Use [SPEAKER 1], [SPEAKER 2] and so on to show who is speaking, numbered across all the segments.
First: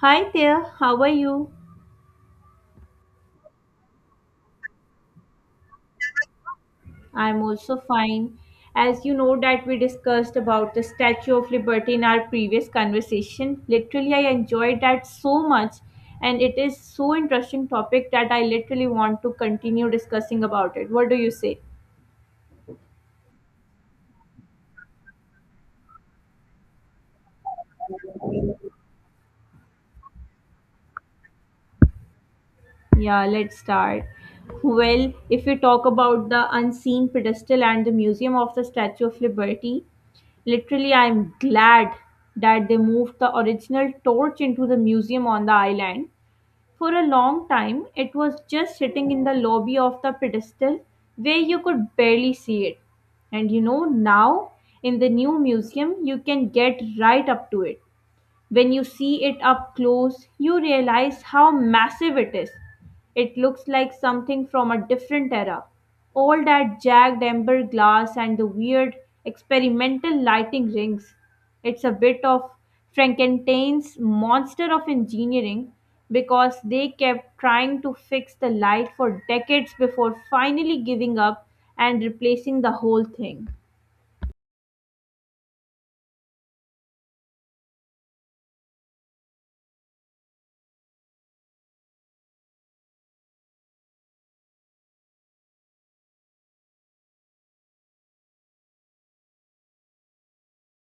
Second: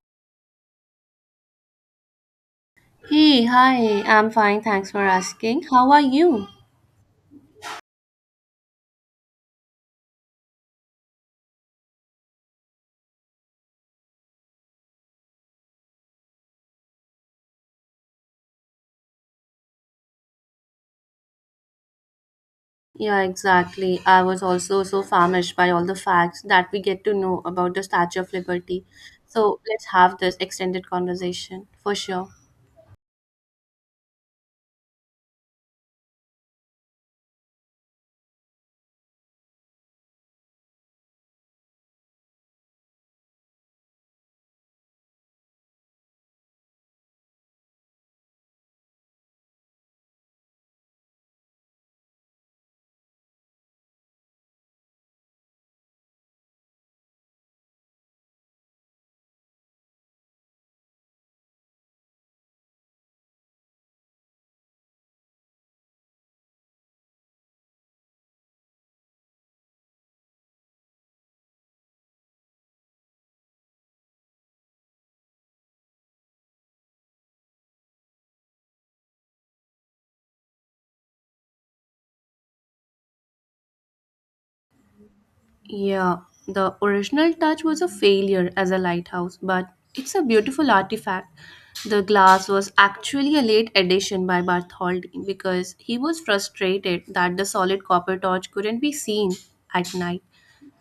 [SPEAKER 1] Hi there, how are you?
[SPEAKER 2] Hey, hi, I'm fine, thanks for asking. How are you?
[SPEAKER 1] I'm also fine. As you know that we discussed about the Statue of Liberty in our previous conversation, literally I enjoyed that so much and it is so interesting topic that I literally want to continue discussing about it. What do you say?
[SPEAKER 2] Yeah, exactly. I was also so famished by all the facts that we get to know about the Statue of Liberty. So let's have this extended conversation for sure.
[SPEAKER 1] Yeah, let's start. Well, if we talk about the unseen pedestal and the museum of the Statue of Liberty, literally I'm glad that they moved the original torch into the museum on the island. For a long time, it was just sitting in the lobby of the pedestal where you could barely see it. And you know, now in the new museum, you can get right up to it. When you see it up close, you realize how massive it is. It looks like something from a different era. All that jagged amber glass and the weird experimental lighting rings. It's a bit of Frankenstein's monster of engineering because they kept trying to fix the light for decades before finally giving up and replacing the whole thing.
[SPEAKER 2] Yeah, the original touch was a failure as a lighthouse, but it's a beautiful artifact. The glass was actually a late addition by Bartholdi because he was frustrated that the solid copper torch couldn't be seen at night.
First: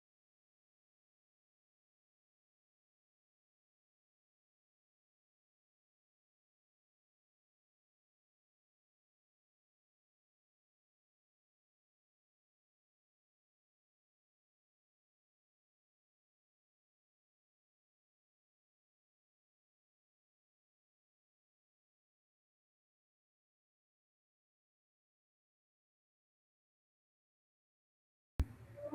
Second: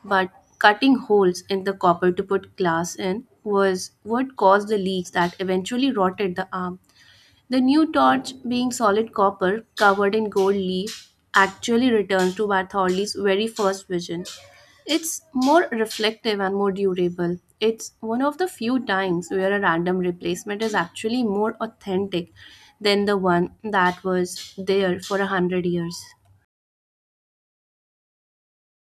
[SPEAKER 2] But cutting holes in the copper to put glass in was what caused the leaks that eventually rotted the arm. The new torch, being solid copper covered in gold leaf, actually returns to Bartholdi's very first vision. It's more reflective and more durable. It's one of the few times where a random replacement is actually more authentic than the one that was there for a hundred years.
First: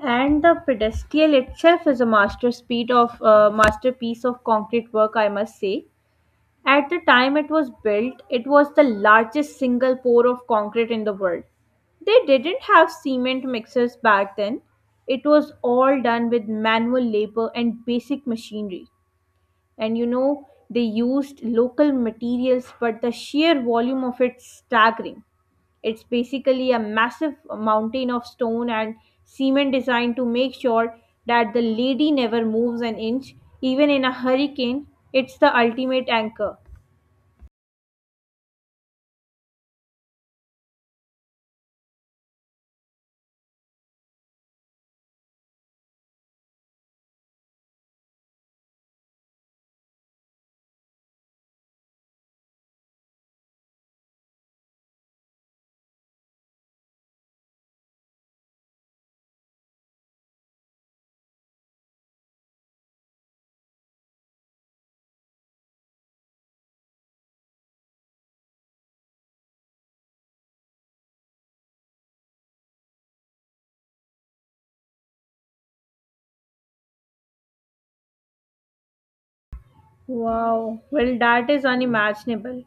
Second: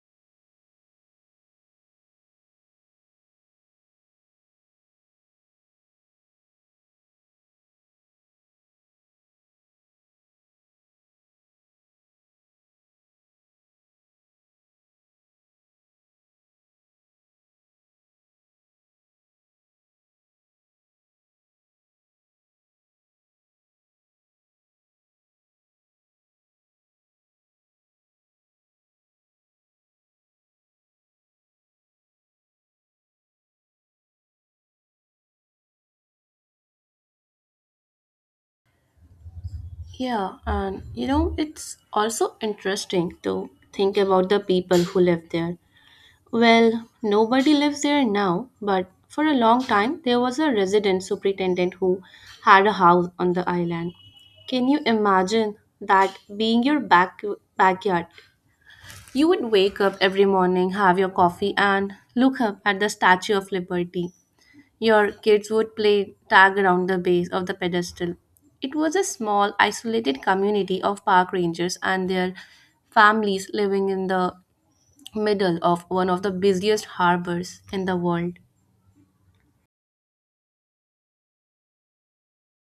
[SPEAKER 1] And the pedestal itself is a masterpiece of concrete work, I must say. At the time it was built, it was the largest single pour of concrete in the world. They didn't have cement mixers back then. It was all done with manual labor and basic machinery. And you know, they used local materials, but the sheer volume of it staggering. It's basically a massive mountain of stone and cement designed to make sure that the lady never moves an inch, even in a hurricane. It's the ultimate anchor.
[SPEAKER 2] Yeah, and you know, it's also interesting to think about the people who lived there. Well, nobody lives there now, but for a long time there was a resident superintendent who had a house on the island. Can you imagine that being your backyard? You would wake up every morning, have your coffee and look up at the Statue of Liberty. Your kids would play tag around the base of the pedestal. It was a small, isolated community of park rangers and their families living in the middle of one of the busiest harbors in the world.
[SPEAKER 1] Wow, well, that is unimaginable.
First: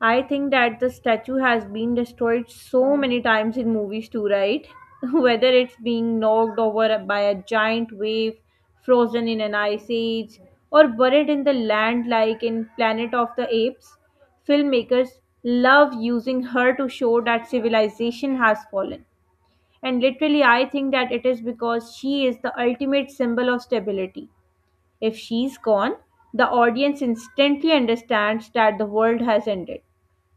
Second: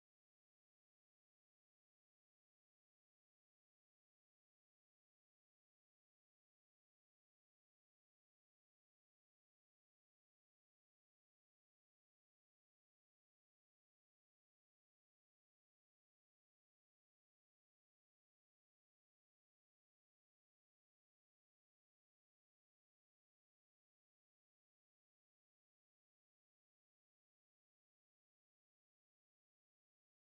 [SPEAKER 1] I think that the statue has been destroyed so many times in movies too, right? Whether it's being knocked over by a giant wave, frozen in an ice age, or buried in the land like in Planet of the Apes, filmmakers love using her to show that civilization has fallen. And literally, I think that it is because she is the ultimate symbol of stability. If she's gone, the audience instantly understands that the world has ended.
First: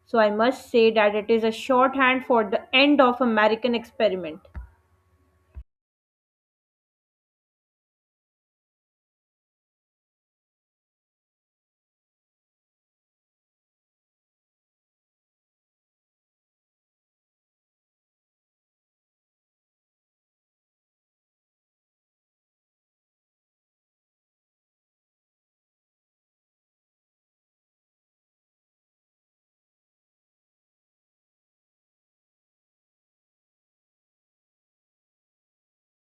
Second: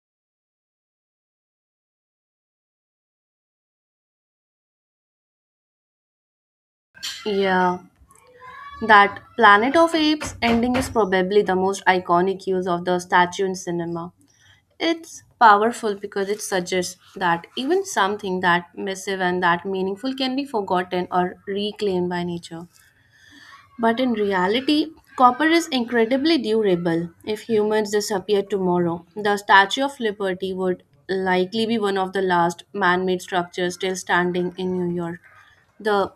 [SPEAKER 1] So I must say that it is a shorthand for the end of American experiment.
[SPEAKER 2] Yeah, that Planet of Apes ending is probably the most iconic use of the statue in cinema. It's powerful because it suggests that even something that massive and that meaningful can be forgotten or reclaimed by nature. But in reality, copper is incredibly durable. If humans disappeared tomorrow, the Statue of Liberty would likely be one of the last man made structures still standing in New York. The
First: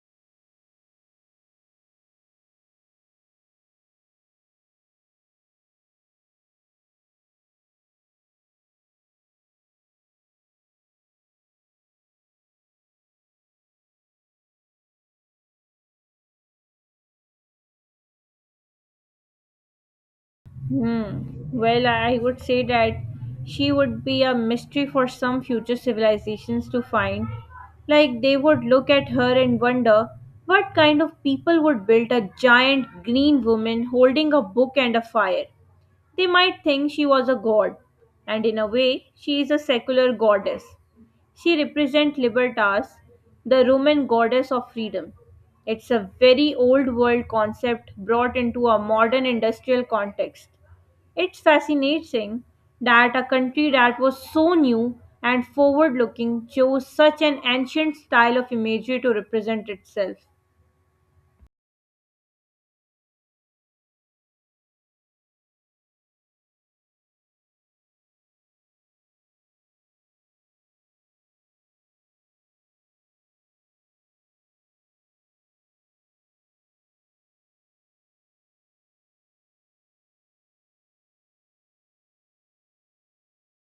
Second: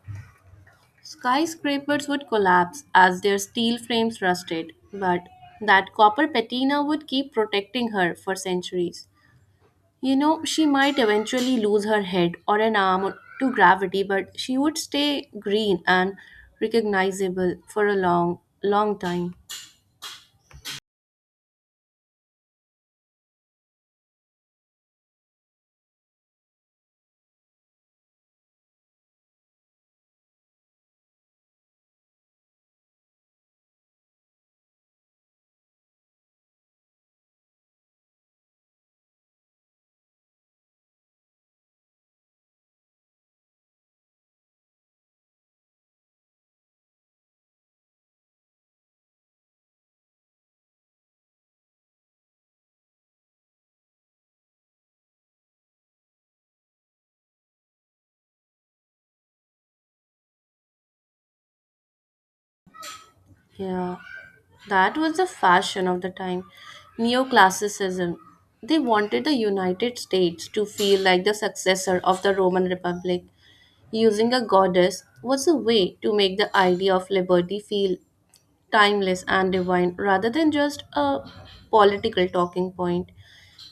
[SPEAKER 2] skyscrapers would collapse as their steel frames rusted, but that copper patina would keep protecting her for centuries. You know, she might eventually lose her head or an arm to gravity, but she would stay green and recognizable for a long, long time.
[SPEAKER 1] Hmm. Well, I would say that she would be a mystery for some future civilizations to find. Like they would look at her and wonder what kind of people would build a giant green woman holding a book and a fire. They might think she was a god, and in a way, she is a secular goddess. She represents Libertas, the Roman goddess of freedom. It's a very old world concept brought into a modern industrial context. It's fascinating that a country that was so new and forward looking chose such an ancient style of imagery to represent itself.
[SPEAKER 2] Yeah, that was the fashion of the time. Neoclassicism. They wanted the United States to feel like the successor of the Roman Republic. Using a goddess was a way to make the idea of liberty feel timeless and divine rather than just a political talking point.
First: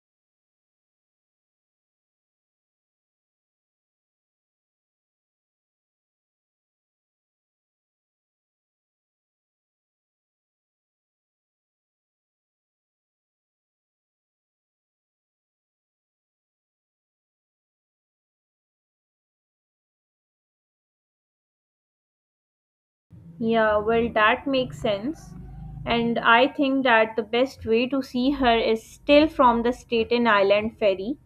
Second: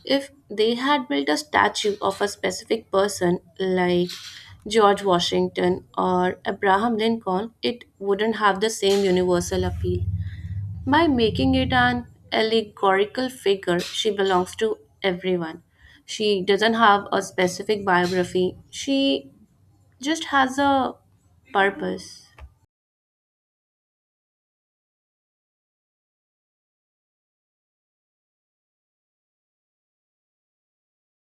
[SPEAKER 2] If they had built a statue of a specific person like George Washington or Abraham Lincoln, it wouldn't have the same universal appeal. By making it an allegorical figure, she belongs to everyone. She doesn't have a specific biography, she just has a purpose.
[SPEAKER 1] Yeah, well, that makes sense. And I think that the best way to see her is still from the Staten Island ferry.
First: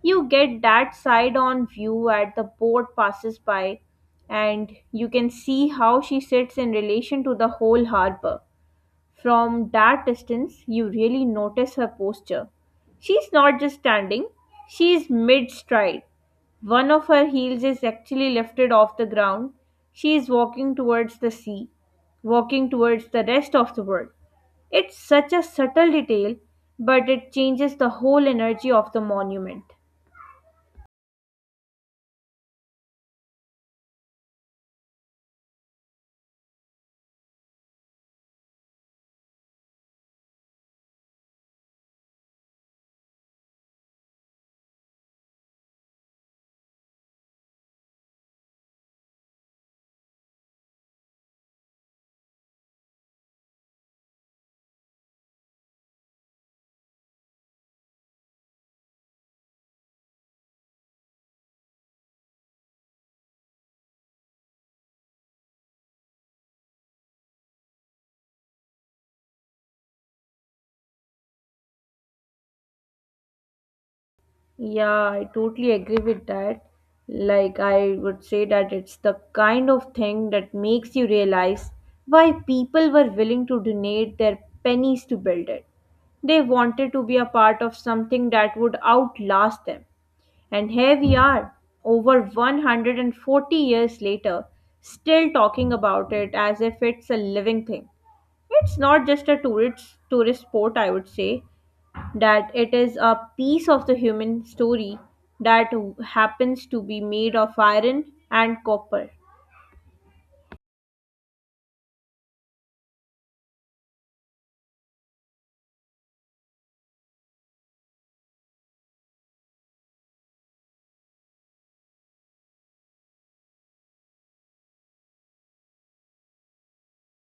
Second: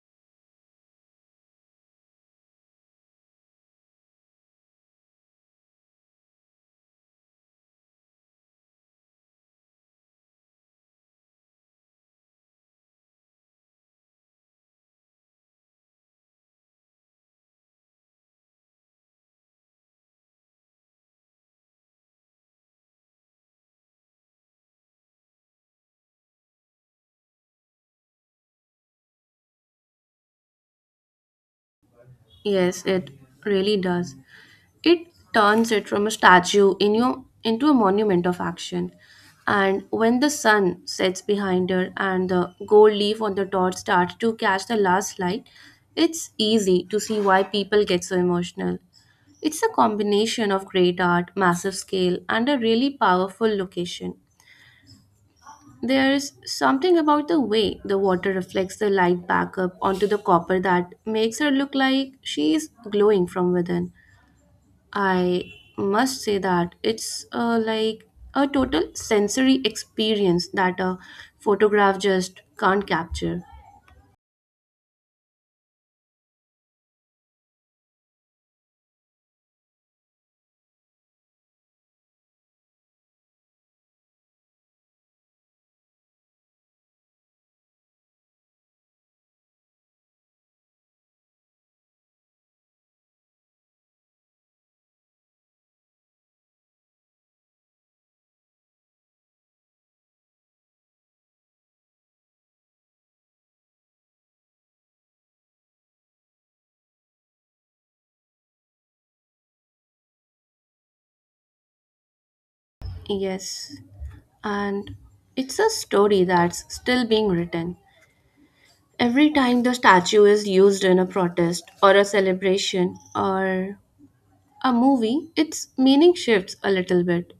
[SPEAKER 1] You get that side on view at the boat passes by, and you can see how she sits in relation to the whole harbor. From that distance you really notice her posture. She's not just standing, she's mid stride. One of her heels is actually lifted off the ground. She is walking towards the sea, walking towards the rest of the world. It's such a subtle detail, but it changes the whole energy of the monument.
[SPEAKER 2] Yes, it really does. It turns it from a statue in your, into a monument of action. And when the sun sets behind her and the gold leaf on the dot starts to catch the last light, it's easy to see why people get so emotional. It's a combination of great art, massive scale, and a really powerful location. There's something about the way the water reflects the light back up onto the copper that makes her look like she's glowing from within. I must say that it's like a total sensory experience that a photograph just can't capture.
[SPEAKER 1] Yeah, I totally agree with that. Like, I would say that it's the kind of thing that makes you realize why people were willing to donate their pennies to build it. They wanted to be a part of something that would outlast them. And here we are, over 140 years later, still talking about it as if it's a living thing. It's not just a tourist sport, I would say that it is a piece of the human story that happens to be made of iron and copper.
[SPEAKER 2] Yes, and it's a story that's still being written. Every time the statue is used in a protest or a celebration or a movie, its meaning shifts a little bit.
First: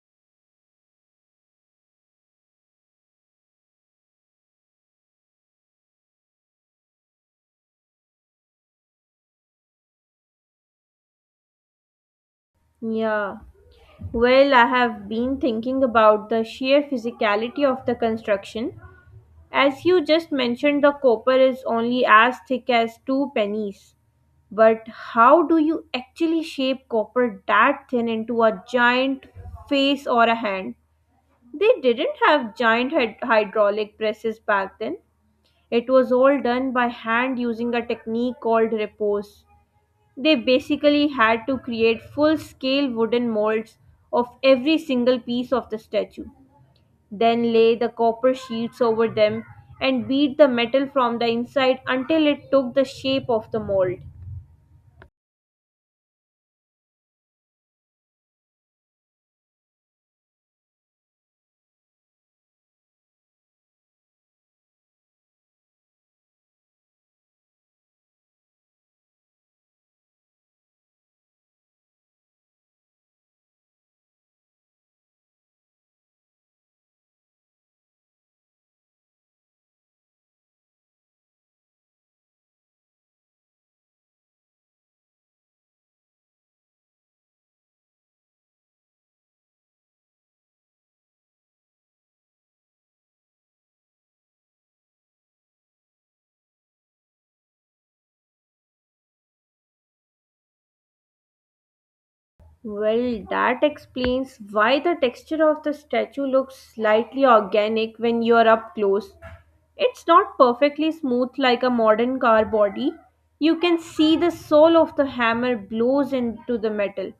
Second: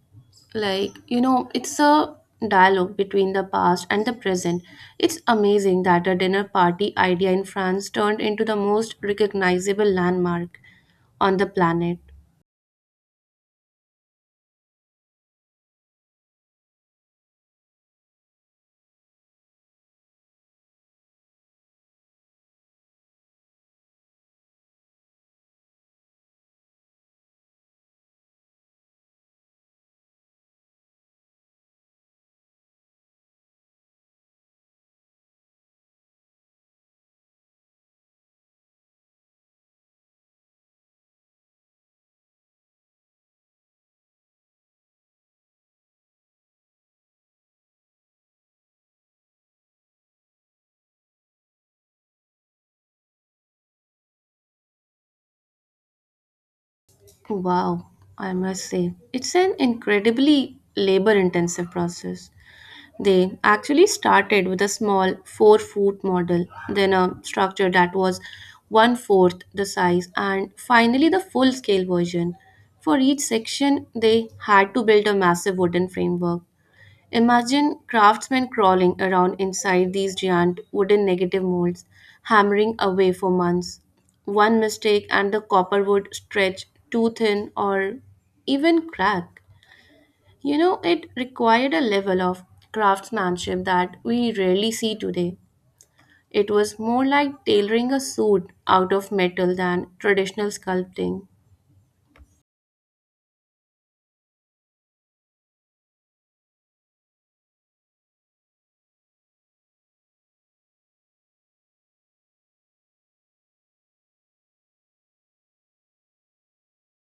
[SPEAKER 2] Like, you know, it's a dialogue between the past and the present. It's amazing that a dinner party idea in France turned into the most recognizable landmark on the planet.
[SPEAKER 1] Yeah. Well, I have been thinking about the sheer physicality of the construction. As you just mentioned, the copper is only as thick as two pennies. But how do you actually shape copper that thin into a giant face or a hand? They didn't have giant hydraulic presses back then. It was all done by hand using a technique called repose. They basically had to create full scale wooden molds of every single piece of the statue, then lay the copper sheets over them and beat the metal from the inside until it took the shape of the mold.
[SPEAKER 2] Wow, I must say. It's an incredibly labor intensive process. They actually started with a small 4 foot model, then a structure that was one fourth the size, and finally the full scale version. For each section, they had to build a massive wooden framework. Imagine craftsmen crawling around inside these giant wooden negative molds, hammering away for months. One mistake, and the copper would stretch too thin or even crack. You know, it required a level of craftsmanship that we rarely see today. It was more like tailoring a suit out of metal than traditional sculpting.
[SPEAKER 1] Well, that explains why the texture of the statue looks slightly organic when you are up close. It's not perfectly smooth like a modern car body. You can see the sole of the hammer blows into the metal.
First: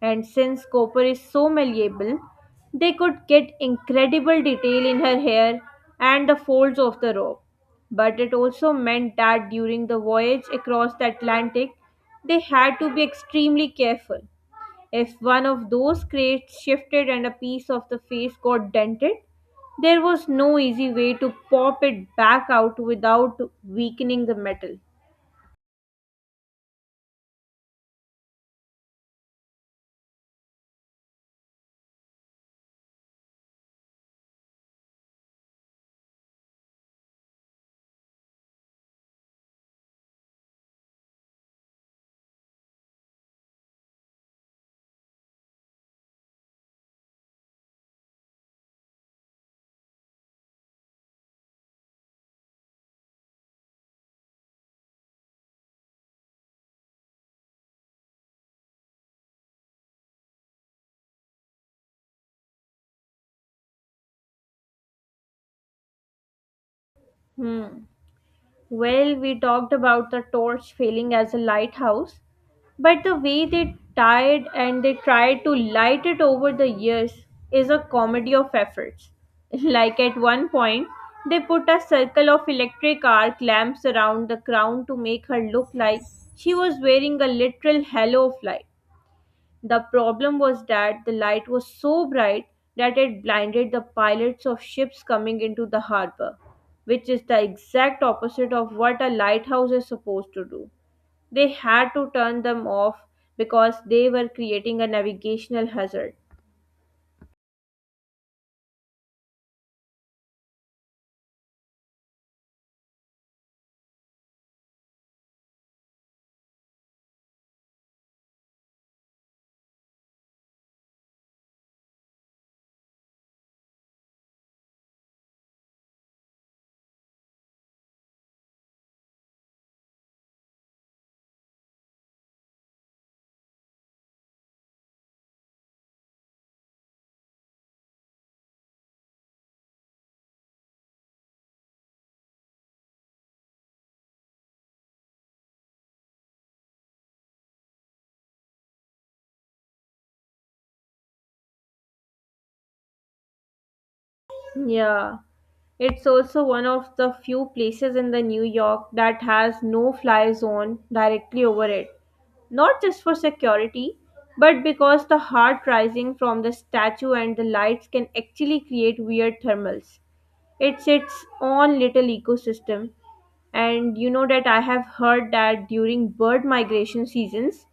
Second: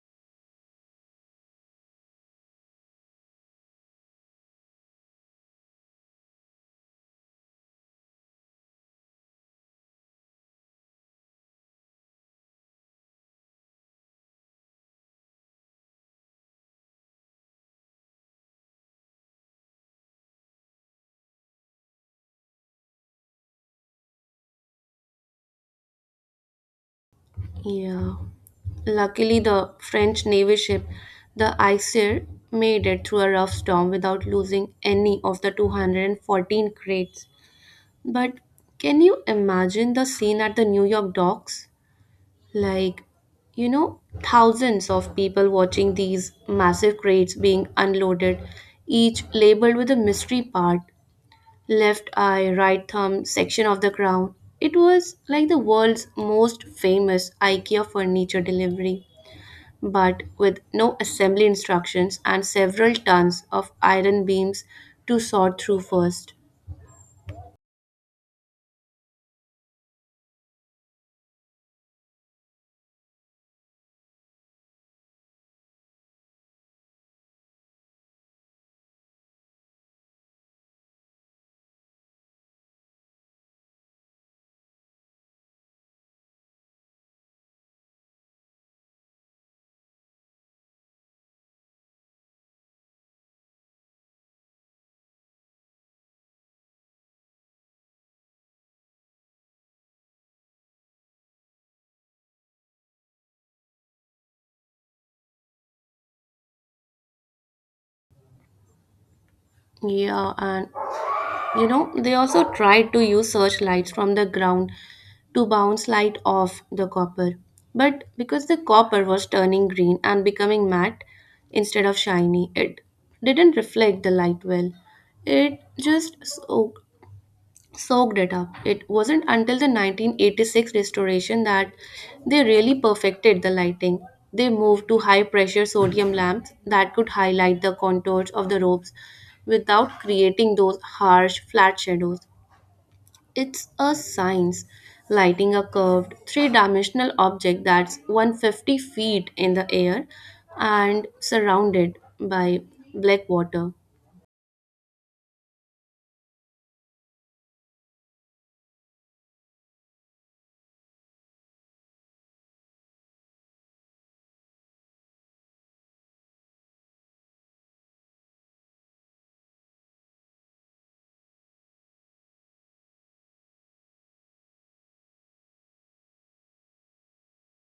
[SPEAKER 1] And since copper is so malleable, they could get incredible detail in her hair and the folds of the robe. But it also meant that during the voyage across the Atlantic, they had to be extremely careful. If one of those crates shifted and a piece of the face got dented, there was no easy way to pop it back out without weakening the metal.
[SPEAKER 2] Yeah. Luckily, the French navy ship, the Isère, made it through a rough storm without losing any of the 214 crates. But can you imagine the scene at the New York docks? Like, you know, thousands of people watching these massive crates being unloaded, each labeled with a mystery part: left eye, right thumb, section of the crown. It was like the world's most famous IKEA furniture delivery, but with no assembly instructions and several tons of iron beams to sort through first.
[SPEAKER 1] Hmm. Well, we talked about the torch failing as a lighthouse, but the way they tied and they tried to light it over the years is a comedy of efforts. Like at one point, they put a circle of electric arc lamps around the crown to make her look like she was wearing a literal halo of light. The problem was that the light was so bright that it blinded the pilots of ships coming into the harbor, which is the exact opposite of what a lighthouse is supposed to do. They had to turn them off because they were creating a navigational hazard.
[SPEAKER 2] Yeah, and you know, they also tried to use searchlights from the ground to bounce light off the copper. But because the copper was turning green and becoming matte instead of shiny, it didn't reflect the light well. It just soaked it up. It wasn't until the 1986 restoration that they really perfected the lighting. They moved to high pressure sodium lamps that could highlight the contours of the robes without creating those harsh, flat shadows. It's a science. Lighting a curved, three dimensional object that's 150 feet in the air and surrounded by black water.
[SPEAKER 1] Yeah. It's also one of the few places in the New York that has no fly zone directly over it. Not just for security, but because the heat rising from the statue and the lights can actually create weird thermals. It's its own little ecosystem, and you know that I have heard that during bird migration seasons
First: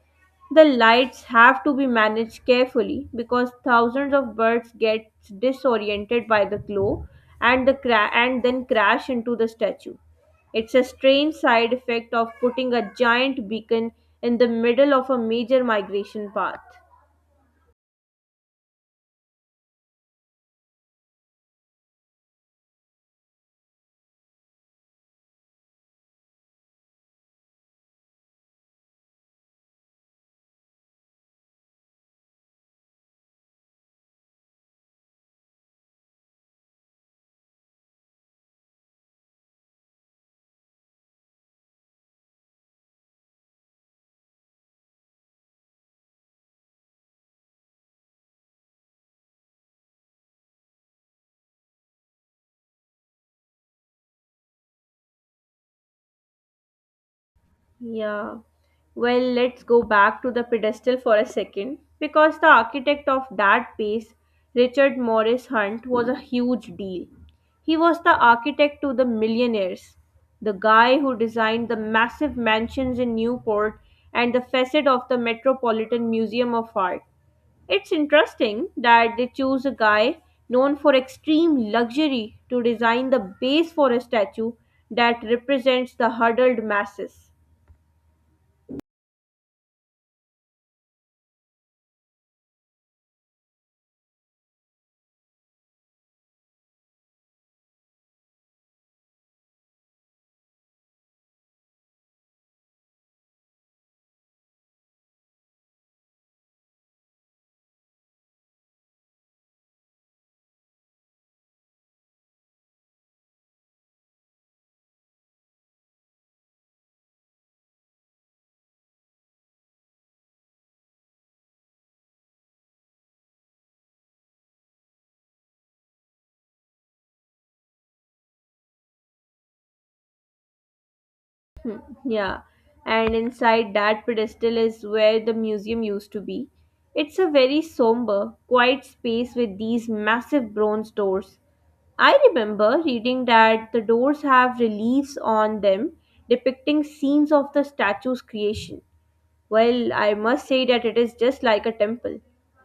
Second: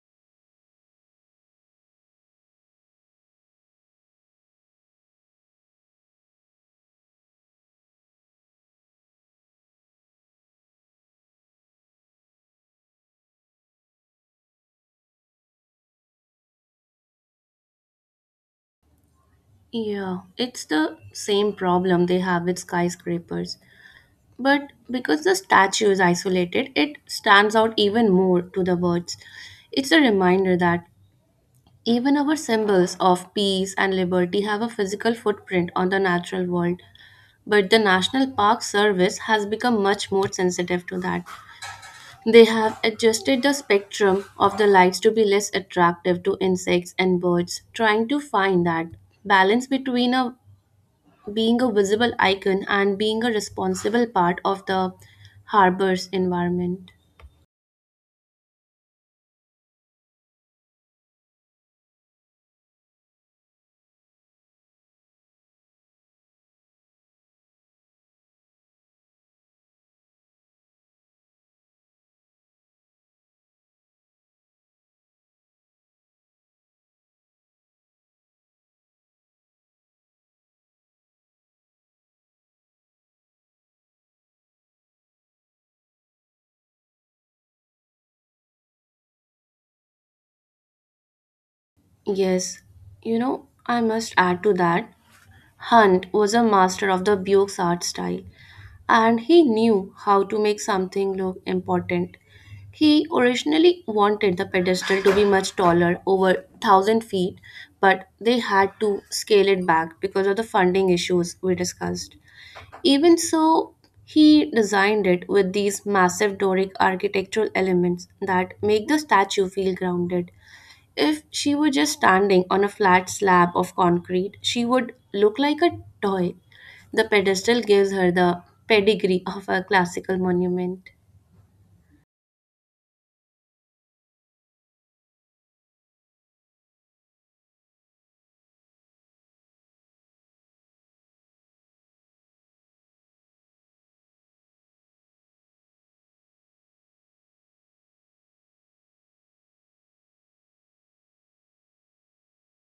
[SPEAKER 1] the lights have to be managed carefully because thousands of birds get disoriented by the glow, and then crash into the statue. It's a strange side effect of putting a giant beacon in the middle of a major migration path.
[SPEAKER 2] Yeah, it's the same problem they have with skyscrapers. But because the statue is isolated, it stands out even more to the words. It's a reminder that even our symbols of peace and liberty have a physical footprint on the natural world. But the National Park Service has become much more sensitive to that. They have adjusted the spectrum of the lights to be less attractive to insects and birds, trying to find that balance between a being a visible icon and being a responsible part of the harbor's environment.
[SPEAKER 1] Yeah. Well, let's go back to the pedestal for a second because the architect of that piece, Richard Morris Hunt, was a huge deal. He was the architect to the millionaires, the guy who designed the massive mansions in Newport and the facade of the Metropolitan Museum of Art. It's interesting that they choose a guy known for extreme luxury to design the base for a statue that represents the huddled masses.
[SPEAKER 2] Yes, you know, I must add to that. Hunt was a master of the Buick's art style, and he knew how to make something look important. He originally wanted the pedestal to be much taller, over 1000 feet, but they had to scale it back because of the funding issues we discussed. Even so, he designed it with these massive Doric architectural elements that make the statue feel grounded. If she were just standing on a flat slab of concrete, she would look like a toy. The pedestal gives her the pedigree of a classical monument.
[SPEAKER 1] Yeah, and inside that pedestal is where the museum used to be. It's a very somber, quiet space with these massive bronze doors. I remember reading that the doors have reliefs on them depicting scenes of the statue's creation. Well, I must say that it is just like a temple.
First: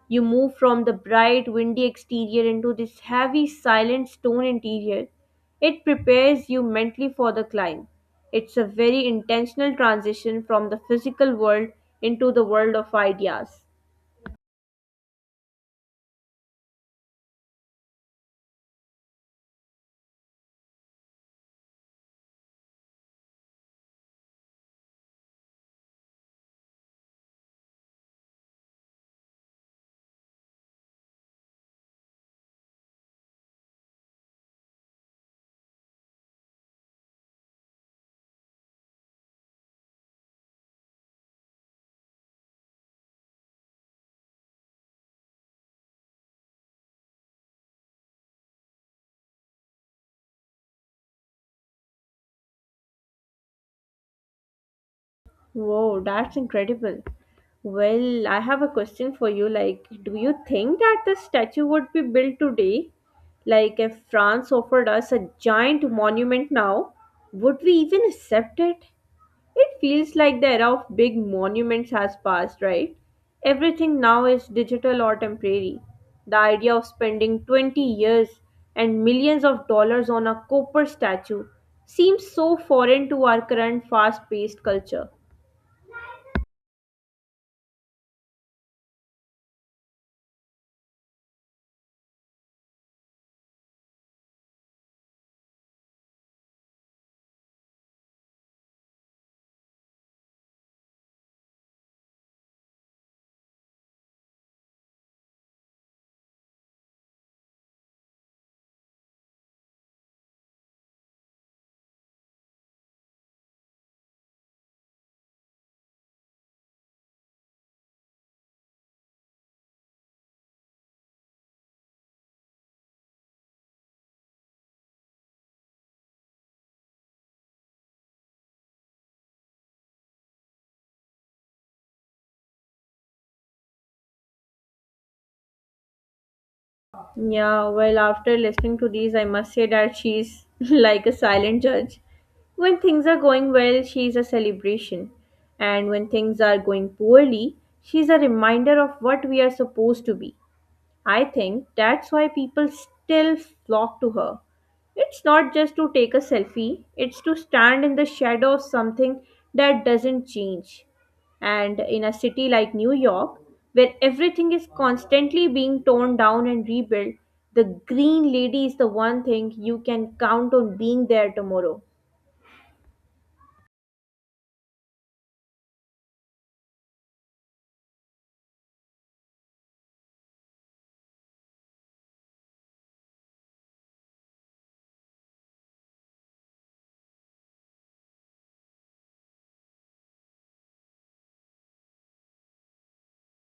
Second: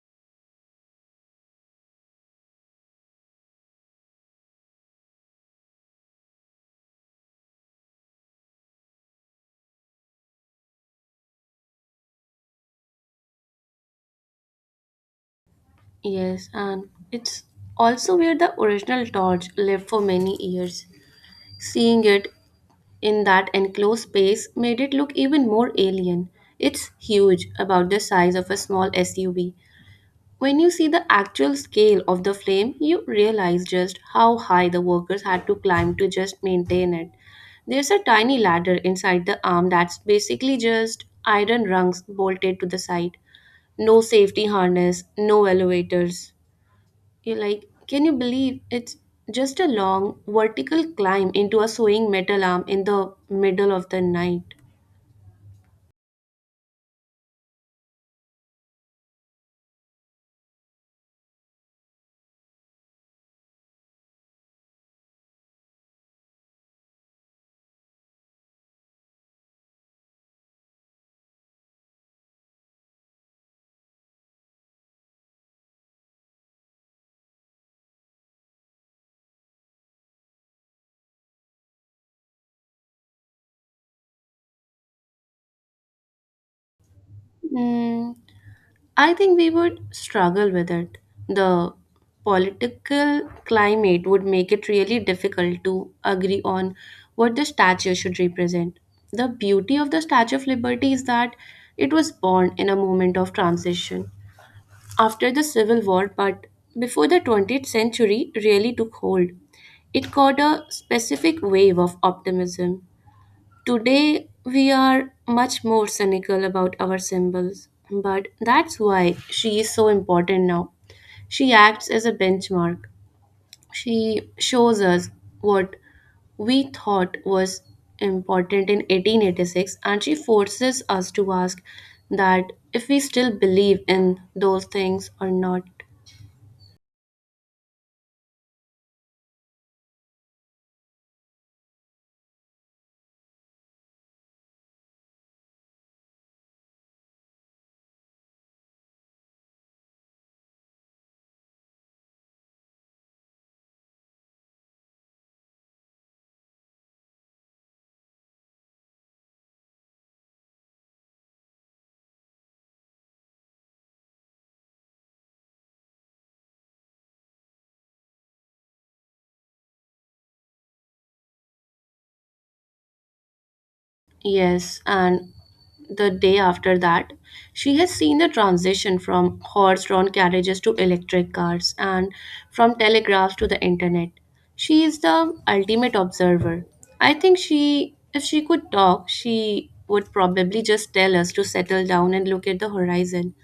[SPEAKER 1] You move from the bright, windy exterior into this heavy, silent stone interior. It prepares you mentally for the climb. It's a very intentional transition from the physical world into the world of ideas.
[SPEAKER 2] Yes, and it's also where the original torch lived for many years. Seeing it in that enclosed space made it look even more alien. It's huge, about the size of a small SUV. When you see the actual scale of the flame, you realize just how high the workers had to climb to just maintain it. There's a tiny ladder inside the arm that's basically just iron rungs bolted to the side. No safety harness, no elevators. You're like, can you believe it's just a long vertical climb into a sewing metal arm in the middle of the night?
[SPEAKER 1] Wow, that's incredible. Well, I have a question for you. Like, do you think that the statue would be built today? Like, if France offered us a giant monument now, would we even accept it? It feels like the era of big monuments has passed, right? Everything now is digital or temporary. The idea of spending 20 years and millions of dollars on a copper statue seems so foreign to our current fast paced culture.
[SPEAKER 2] Mm, I think we would struggle with it. The political climate would make it really difficult to agree on what the statue should represent. The beauty of the Statue of Liberty is that it was born in a moment of transition, after the Civil War, but before the 20th century really took hold. It caught a specific wave of optimism. Today, we are much more cynical about our symbols, but that's why she is so important now. She acts as a benchmark. She shows us what we thought was important in 1886, and she forces us to ask that if we still believe in those things or not.
[SPEAKER 1] Yeah, well, after listening to these, I must say that she's like a silent judge. When things are going well, she's a celebration. And when things are going poorly, she's a reminder of what we are supposed to be. I think that's why people still flock to her. It's not just to take a selfie, it's to stand in the shadow of something that doesn't change. And in a city like New York, where everything is constantly being torn down and rebuilt, the Green Lady is the one thing you can count on being there tomorrow.
[SPEAKER 2] Yes, and the day after that, she has seen the transition from horse drawn carriages to electric cars and from telegraphs to the internet. She is the ultimate observer. I think if she could talk, she would probably just tell us to settle down and look at the horizon.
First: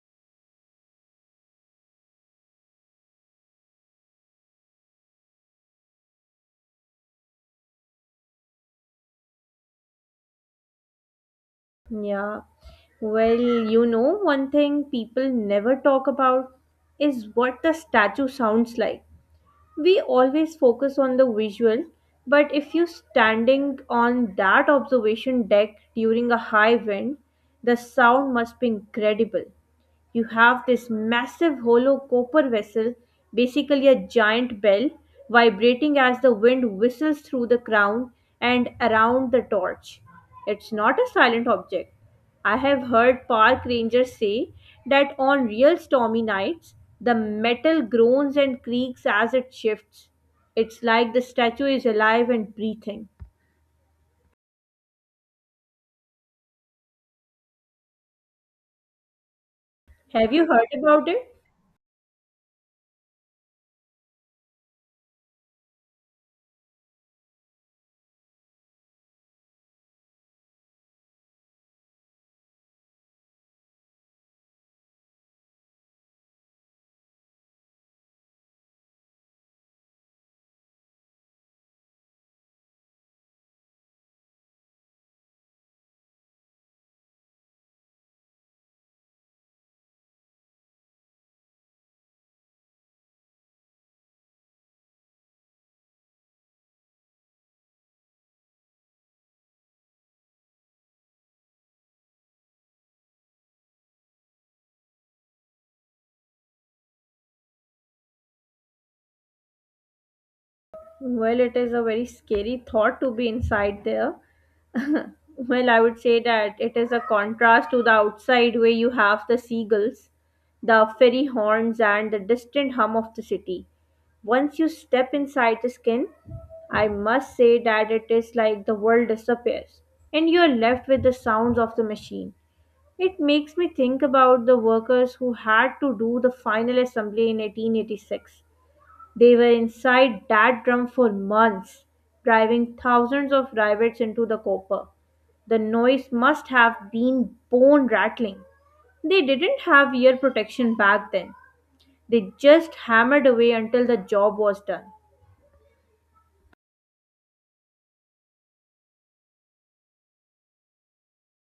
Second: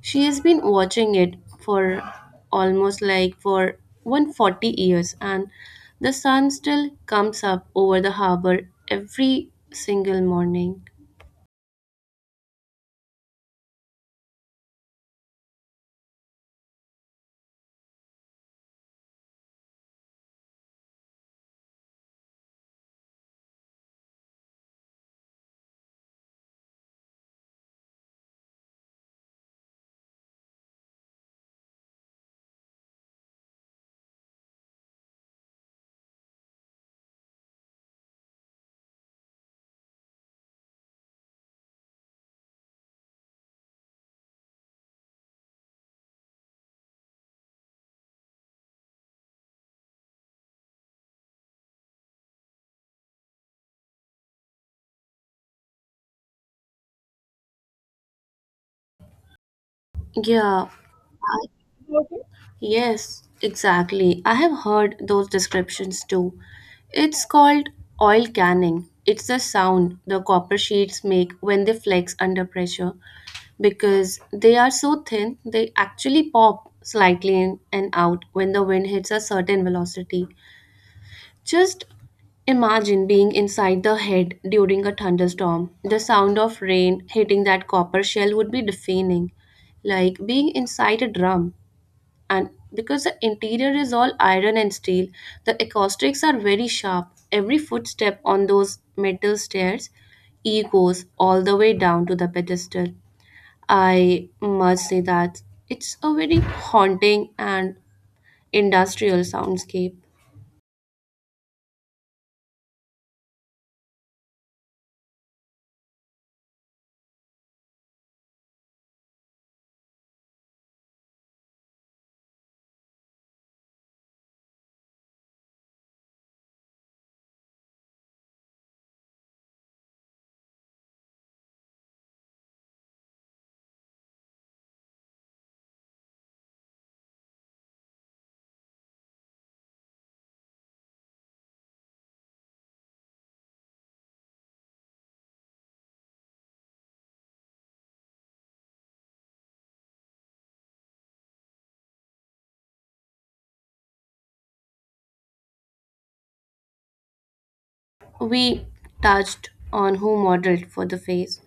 [SPEAKER 2] She has been watching it for almost like for 140 years, and the sun still comes up over the harbor every single morning.
[SPEAKER 1] Yeah. Well, you know, one thing people never talk about is what the statue sounds like. We always focus on the visual, but if you're standing on that observation deck during a high wind the sound must be incredible. You have this massive hollow copper vessel, basically a giant bell, vibrating as the wind whistles through the crown and around the torch. It's not a silent object. I have heard park rangers say that on real stormy nights, the metal groans and creaks as it shifts. It's like the statue is alive and breathing. Have you heard
[SPEAKER 2] Yeah,
[SPEAKER 1] about it?
[SPEAKER 2] yes, exactly. I have heard those descriptions too. It's called oil canning. It's the sound the copper sheets make when they flex under pressure because they are so thin they actually pop slightly in and out when the wind hits a certain velocity. Just imagine being inside the head during a thunderstorm. The sound of rain hitting that copper shell would be deafening, like being inside a drum. And because the interior is all iron and steel, the acoustics are very sharp. Every footstep on those metal stairs echoes all the way down to the pedestal. I must say that it's a very haunting and industrial soundscape.
[SPEAKER 1] Well, it is a very scary thought to be inside there. Well, I would say that it is a contrast to the outside where you have the seagulls, the fairy horns, and the distant hum of the city. Once you step inside the skin, I must say that it is like the world disappears and you are left with the sounds of the machine. It makes me think about the workers who had to do the final assembly in 1886. They were inside that drum for months, driving thousands of rivets into the copper. The noise must have been bone rattling. They didn't have ear protection back then. They just hammered away until the job was done.
[SPEAKER 2] We touched on who modeled for the face,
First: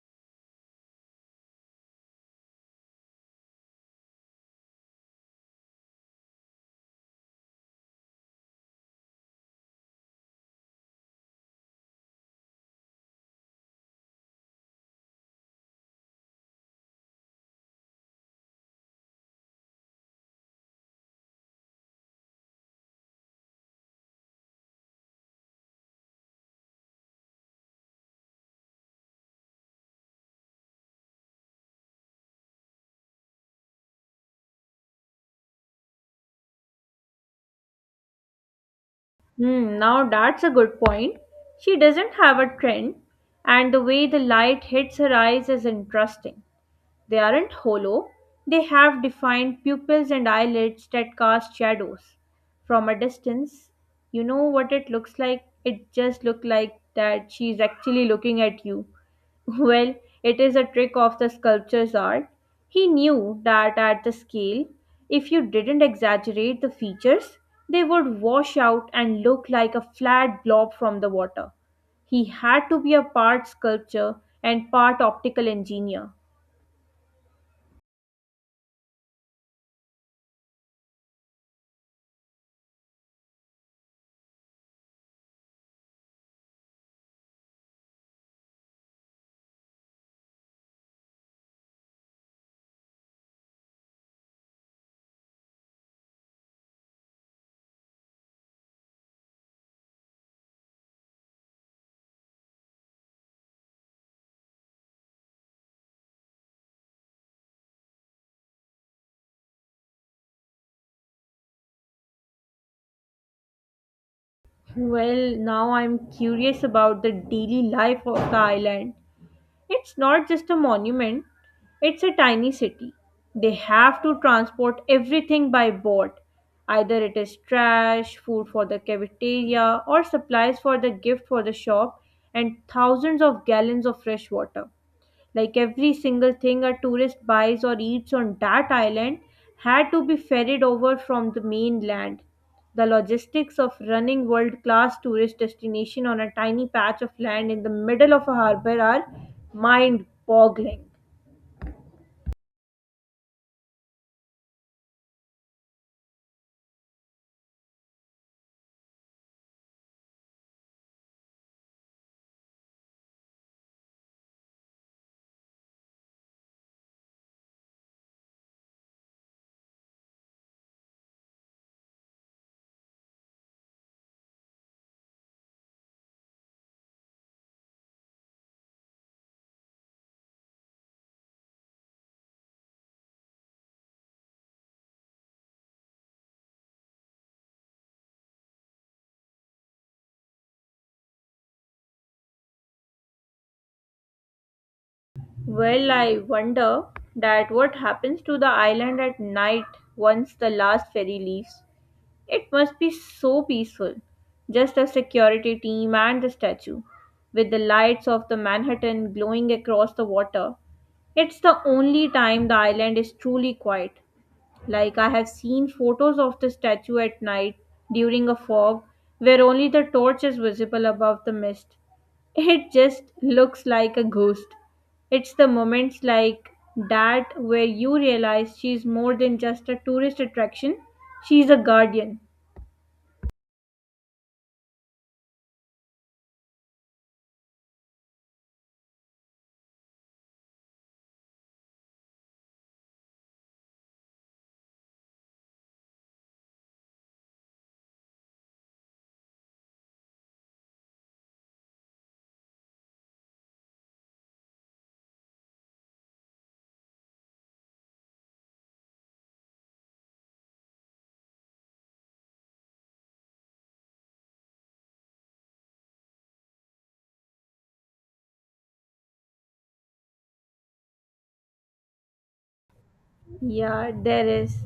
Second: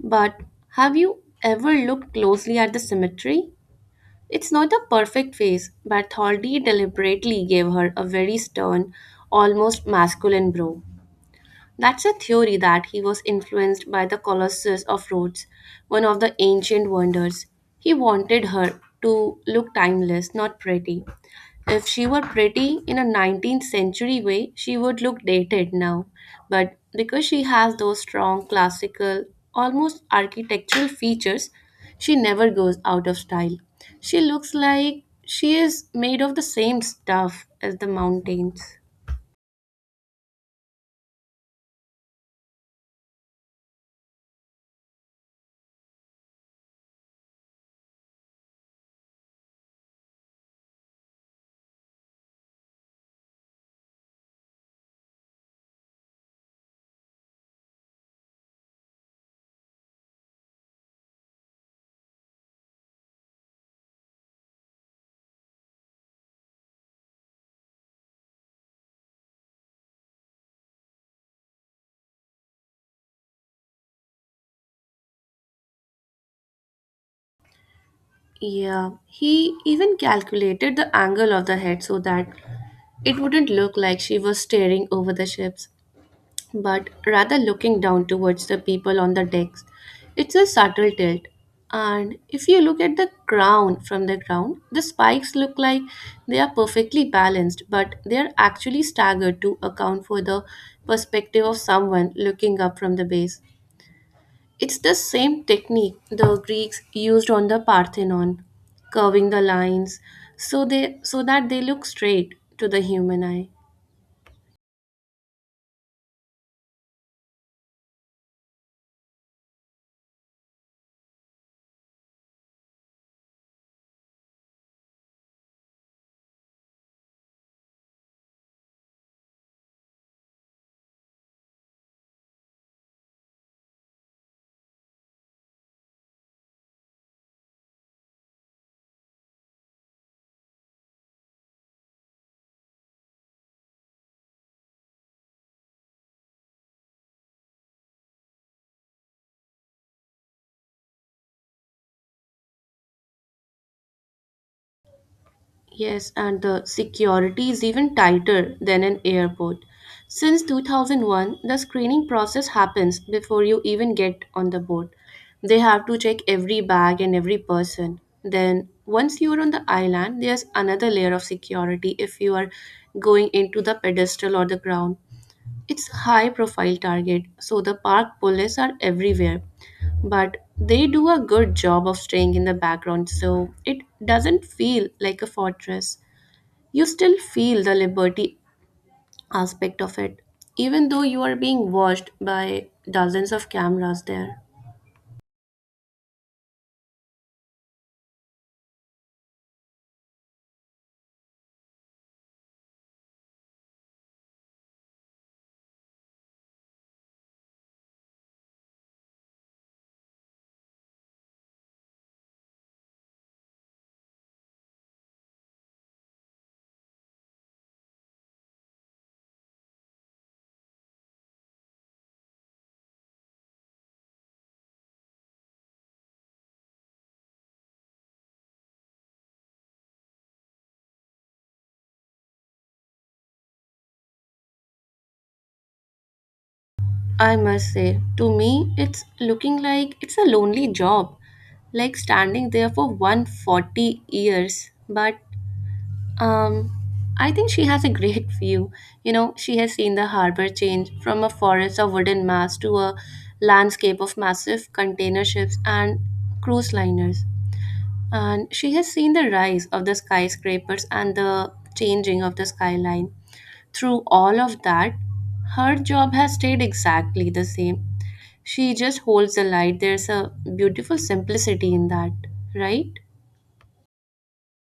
[SPEAKER 2] but have you ever looked closely at the symmetry? It's not a perfect face, but Thaldi deliberately gave her a very stern, almost masculine brow. That's a theory that he was influenced by the Colossus of Rhodes, one of the ancient wonders. He wanted her to look timeless, not pretty. If she were pretty in a 19th century way, she would look dated now. But because she has those strong classical, almost architectural features, she never goes out of style. She looks like she is made of the same stuff as the mountains.
[SPEAKER 1] Hmm, now that's a good point. She doesn't have a trend, and the way the light hits her eyes is interesting. They aren't hollow, they have defined pupils and eyelids that cast shadows. From a distance, you know what it looks like? It just looks like that she's actually looking at you. Well, it is a trick of the sculpture's art. He knew that at the scale, if you didn't exaggerate the features, they would wash out and look like a flat blob from the water. He had to be a part sculptor and part optical engineer.
[SPEAKER 2] Yeah, he even calculated the angle of the head so that it wouldn't look like she was staring over the ships, but rather looking down towards the people on the decks. It's a subtle tilt. And if you look at the crown from the ground, the spikes look like they are perfectly balanced, but they are actually staggered to account for the perspective of someone looking up from the base. It's the same technique the Greeks used on the Parthenon, curving the lines so that they look straight to the human eye.
[SPEAKER 1] Well, now I'm curious about the daily life of the island. It's not just a monument, it's a tiny city. They have to transport everything by boat. Either it is trash, food for the cafeteria, or supplies for the gift for the shop, and thousands of gallons of fresh water. Like every single thing a tourist buys or eats on that island had to be ferried over from the mainland. The logistics of running world class tourist destination on a tiny patch of land in the middle of a harbor are mind boggling.
[SPEAKER 2] Yes, and the security is even tighter than an airport. Since 2001, the screening process happens before you even get on the boat. They have to check every bag and every person. Then, once you're on the island, there's another layer of security if you are going into the pedestal or the ground. It's a high profile target, so the park police are everywhere, but they do a good job of staying in the background so it doesn't feel like a fortress. You still feel the liberty aspect of it, even though you are being watched by dozens of cameras there.
[SPEAKER 1] Well, I wonder that what happens to the island at night once the last ferry leaves. It must be so peaceful. Just a security team and the statue, with the lights of the Manhattan glowing across the water. It's the only time the island is truly quiet. Like I have seen photos of the statue at night during a fog where only the torch is visible above the mist. It just looks like a ghost. It's the moments like that where you realize she's more than just a tourist attraction, she's a guardian.
[SPEAKER 2] I must say, to me, it's looking like it's a lonely job, like standing there for 140 years, but Um, I think she has a great view. You know, she has seen the harbor change from a forest of wooden masts to a landscape of massive container ships and cruise liners. And she has seen the rise of the skyscrapers and the changing of the skyline. Through all of that, her job has stayed exactly the same. She just holds the light. There's a beautiful simplicity in that, right?
[SPEAKER 1] Yeah, there is.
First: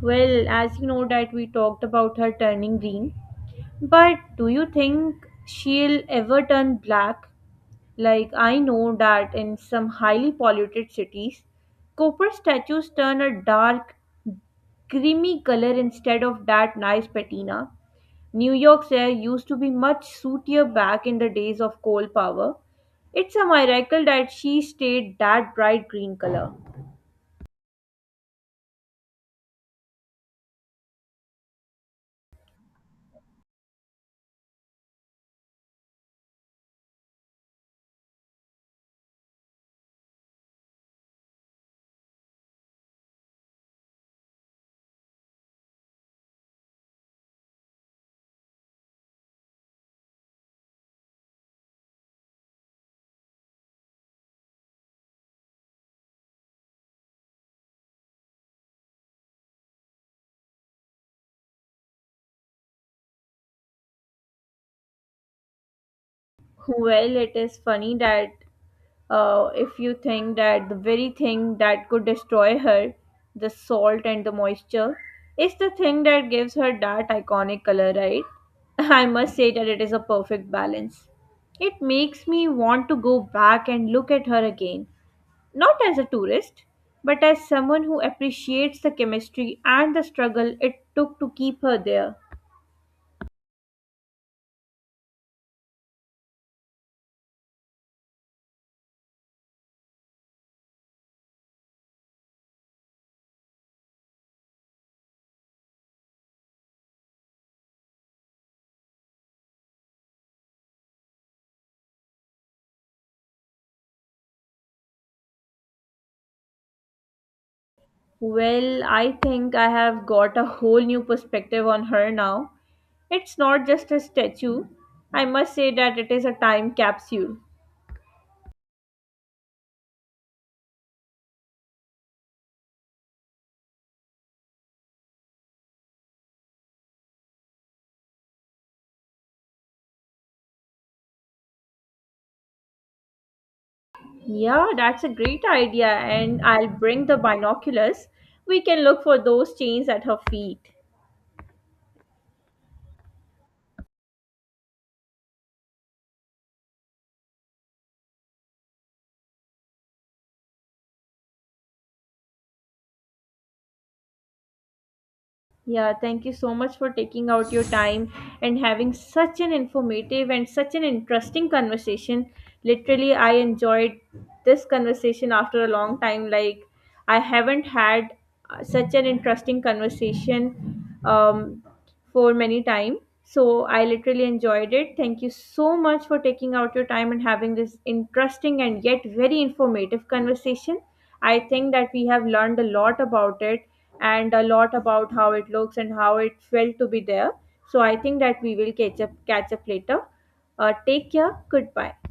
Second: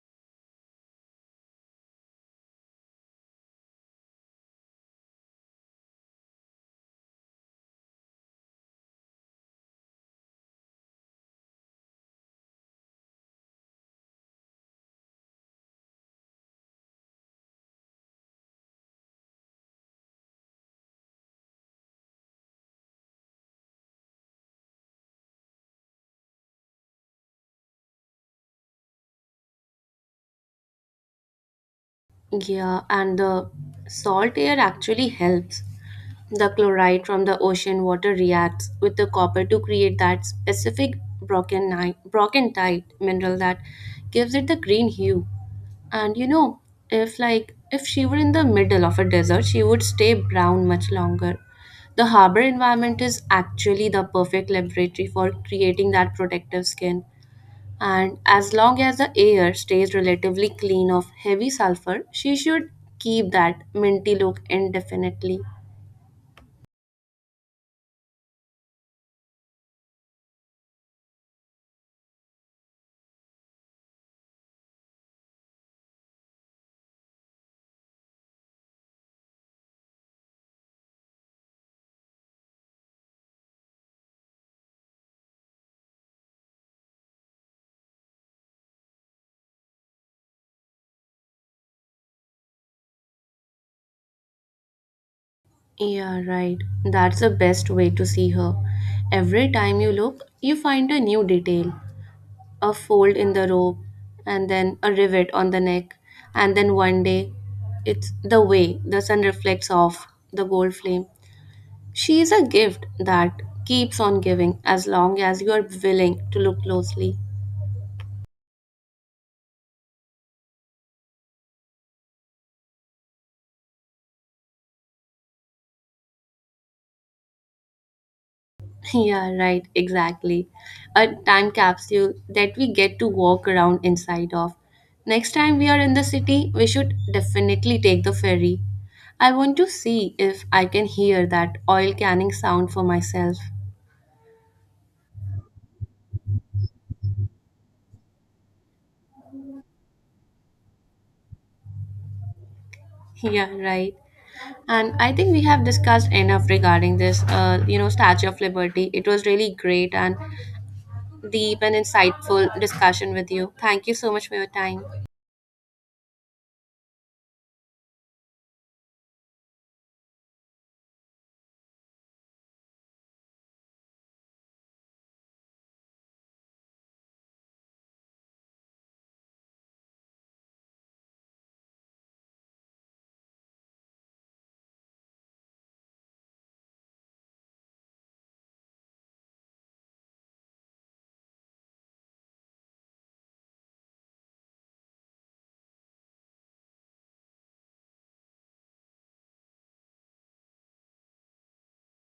[SPEAKER 1] Well, as you know that we talked about her turning green, but do you think she'll ever turn black? Like I know that in some highly polluted cities, copper statues turn a dark, creamy color instead of that nice patina. New York's air used to be much sootier back in the days of coal power. It's a miracle that she stayed that bright green color.
[SPEAKER 2] Yeah, and the salt air actually helps. The chloride from the ocean water reacts with the copper to create that specific brockentite mineral that gives it the green hue. And you know, if she were in the middle of a desert, she would stay brown much longer. The harbor environment is actually the perfect laboratory for creating that protective skin, and as long as the air stays relatively clean of heavy sulfur, she should keep that minty look indefinitely.
[SPEAKER 1] Well, it is funny that if you think that the very thing that could destroy her, the salt and the moisture, is the thing that gives her that iconic color, right? I must say that it is a perfect balance. It makes me want to go back and look at her again, not as a tourist, but as someone who appreciates the chemistry and the struggle it took to keep her there.
[SPEAKER 2] Yeah, right. That's the best way to see her. Every time you look, you find a new detail, a fold in the robe, and then a rivet on the neck, and then one day it's the way the sun reflects off the gold flame. She is a gift that keeps on giving as long as you are willing to look closely.
[SPEAKER 1] Well, I think I have got a whole new perspective on her now. It's not just a statue. I must say that it is a time capsule.
[SPEAKER 2] Yeah, right, exactly. A time capsule that we get to walk around inside of. Next time we are in the city, we should definitely take the ferry. I want to see if I can hear that oil canning sound for myself.
[SPEAKER 1] Yeah, that's a great idea, and I'll bring the binoculars. We can look for those chains at her feet.
[SPEAKER 2] Yeah, right. And I think we have discussed enough regarding this, Statue of Liberty. It was really great and deep and insightful discussion with you. Thank you so much for your time.
[SPEAKER 1] Yeah, thank you so much for taking out your time and having such an informative and such an interesting conversation. Literally, I enjoyed this conversation after a long time. Like, I haven't had such an interesting conversation for many time. So I literally enjoyed it. Thank you so much for taking out your time and having this interesting and yet very informative conversation. I think that we have learned a lot about it and a lot about how it looks and how it felt to be there. So I think that we will catch up later. Take care. Goodbye.